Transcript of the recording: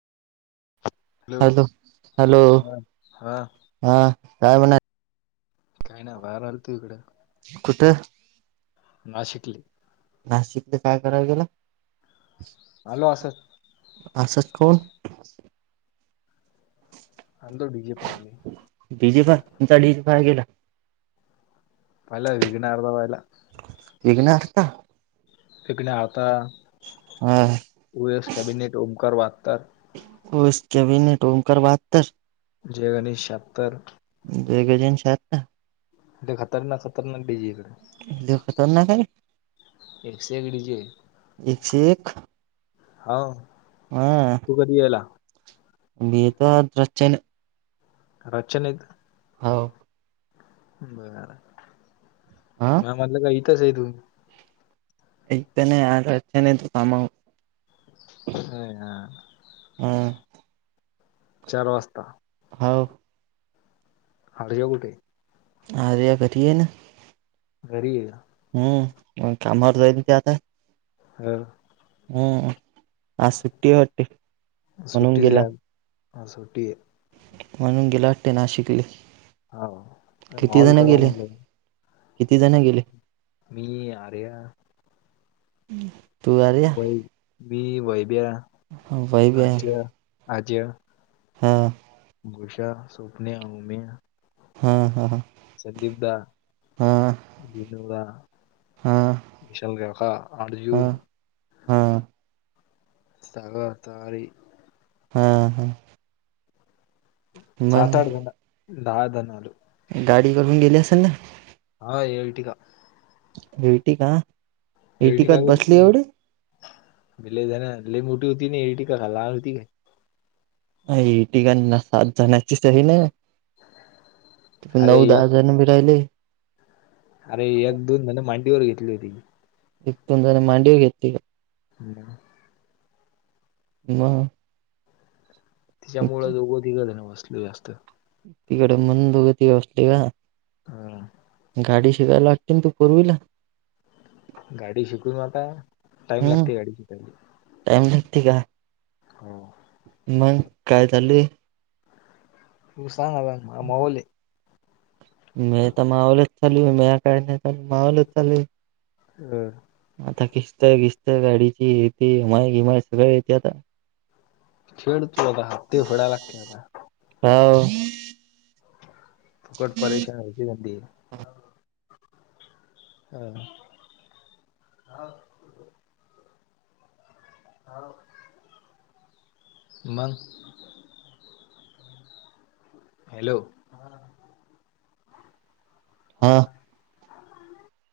Hello hello हा हा हा काय म्हणा. काय नाही बगा बाहेर आलतो इकड. कुठं? नाशिकले. नाशिकले काय करायला गेला? आलो असचं. असं ठोक [unintelligible] डी जी फाय तुमचा डी जी फाय हाय का? आला विघ्नहर्ता व्हायला विघ्नहर्ता [unintelligible] हा ओ एस कॅबिनेट ओंकार बहात्तर. ओ एस कॅबिनेट ओंकार बहात्तर जय गणेश शहात्तर ट्रेगजन्शी आता लई खतरनाक खतरनाक डीजे हायेतं लई खतरनाक आहे, एकशे एक डीजे एकशे एक हाव हा आणि येतात अचानक घरच्यांना एक हो बर आ.. मला वाटलं काय विकत घेतलं एक तर नाही आ येत तर नाही तू कामावर अ है हा [unintelligible] [unintelligible] चार वाजता दहा व खायला जमतय सहा वेळा पाठीवलेलं घरी रहा. ह कारन कामात राहीली ती आता हम हम् आज सुट्टी वर आहे वाटतं होती म्हणून सुट्टीच आहे गेला. आज सुट्टी होती म्हणून गेला वाटतं नाशिकला आहे हा किती माहोल जणं करावं गेलेत, म्हणलं किती जणं गेलेत. ती आर्या हम् लॅबवर मी वैभ्या ह वई बया [unintelligible] आजा, जोश्या, स्वन्या, उम्या हम हम हम संदीप दा [unintelligible] विनुदा हा विशाल काका आठ जन हा हा.. सगळ्यात भारी हा हम ते सात-आठ जण दन एक दहा जण आलो. गाडीकरून गेली असेल ना हो ईरटीका ईर्टीका एर्टिका ईर्टिकात बसले एवढे गेलती लय जण लय मोठी होती का ईर्टीका लहान होती अ ईरटीका म्हणल्यावल सात जण ते सगळीजन ते पण अरे नऊ-दहा एक जण बी राहीलोय अरे एक दिवस मला मांडीवर घेतली होती ती. इथनं जरा मांडिवर येत हा [unintelligible] म. त्याच्यामुळं, दोघं तिघजण बसलो, जास्त. तिकड, म्हणून दोघ-तिघ असतेका? ह. गाडी शिकायला लागते ना, तू फोर व्हिलर? गाडी शिकू ना, आता. टाइम हम्म, लागते गाडी शिकायला ट्राईम बघती का? हो मंग, काय चालूये? हो, सहा ना मावले [unintelligible] मी तर मावले [unintelligible] पण मी काय नाही चाल मावले सगळे [unintelligible] हम्. आता खिस्त खिस्त गाडीची येते हमाई गिमाय सगळ येते आता [unintelligible] फेड तु, आता हाप्ते फेडाय लागते, आता. हाव फुकट परेशान [unintelligible] हं. [unintelligible] [inaudible] [inaudible] मंग? हॅलो? हा. आ.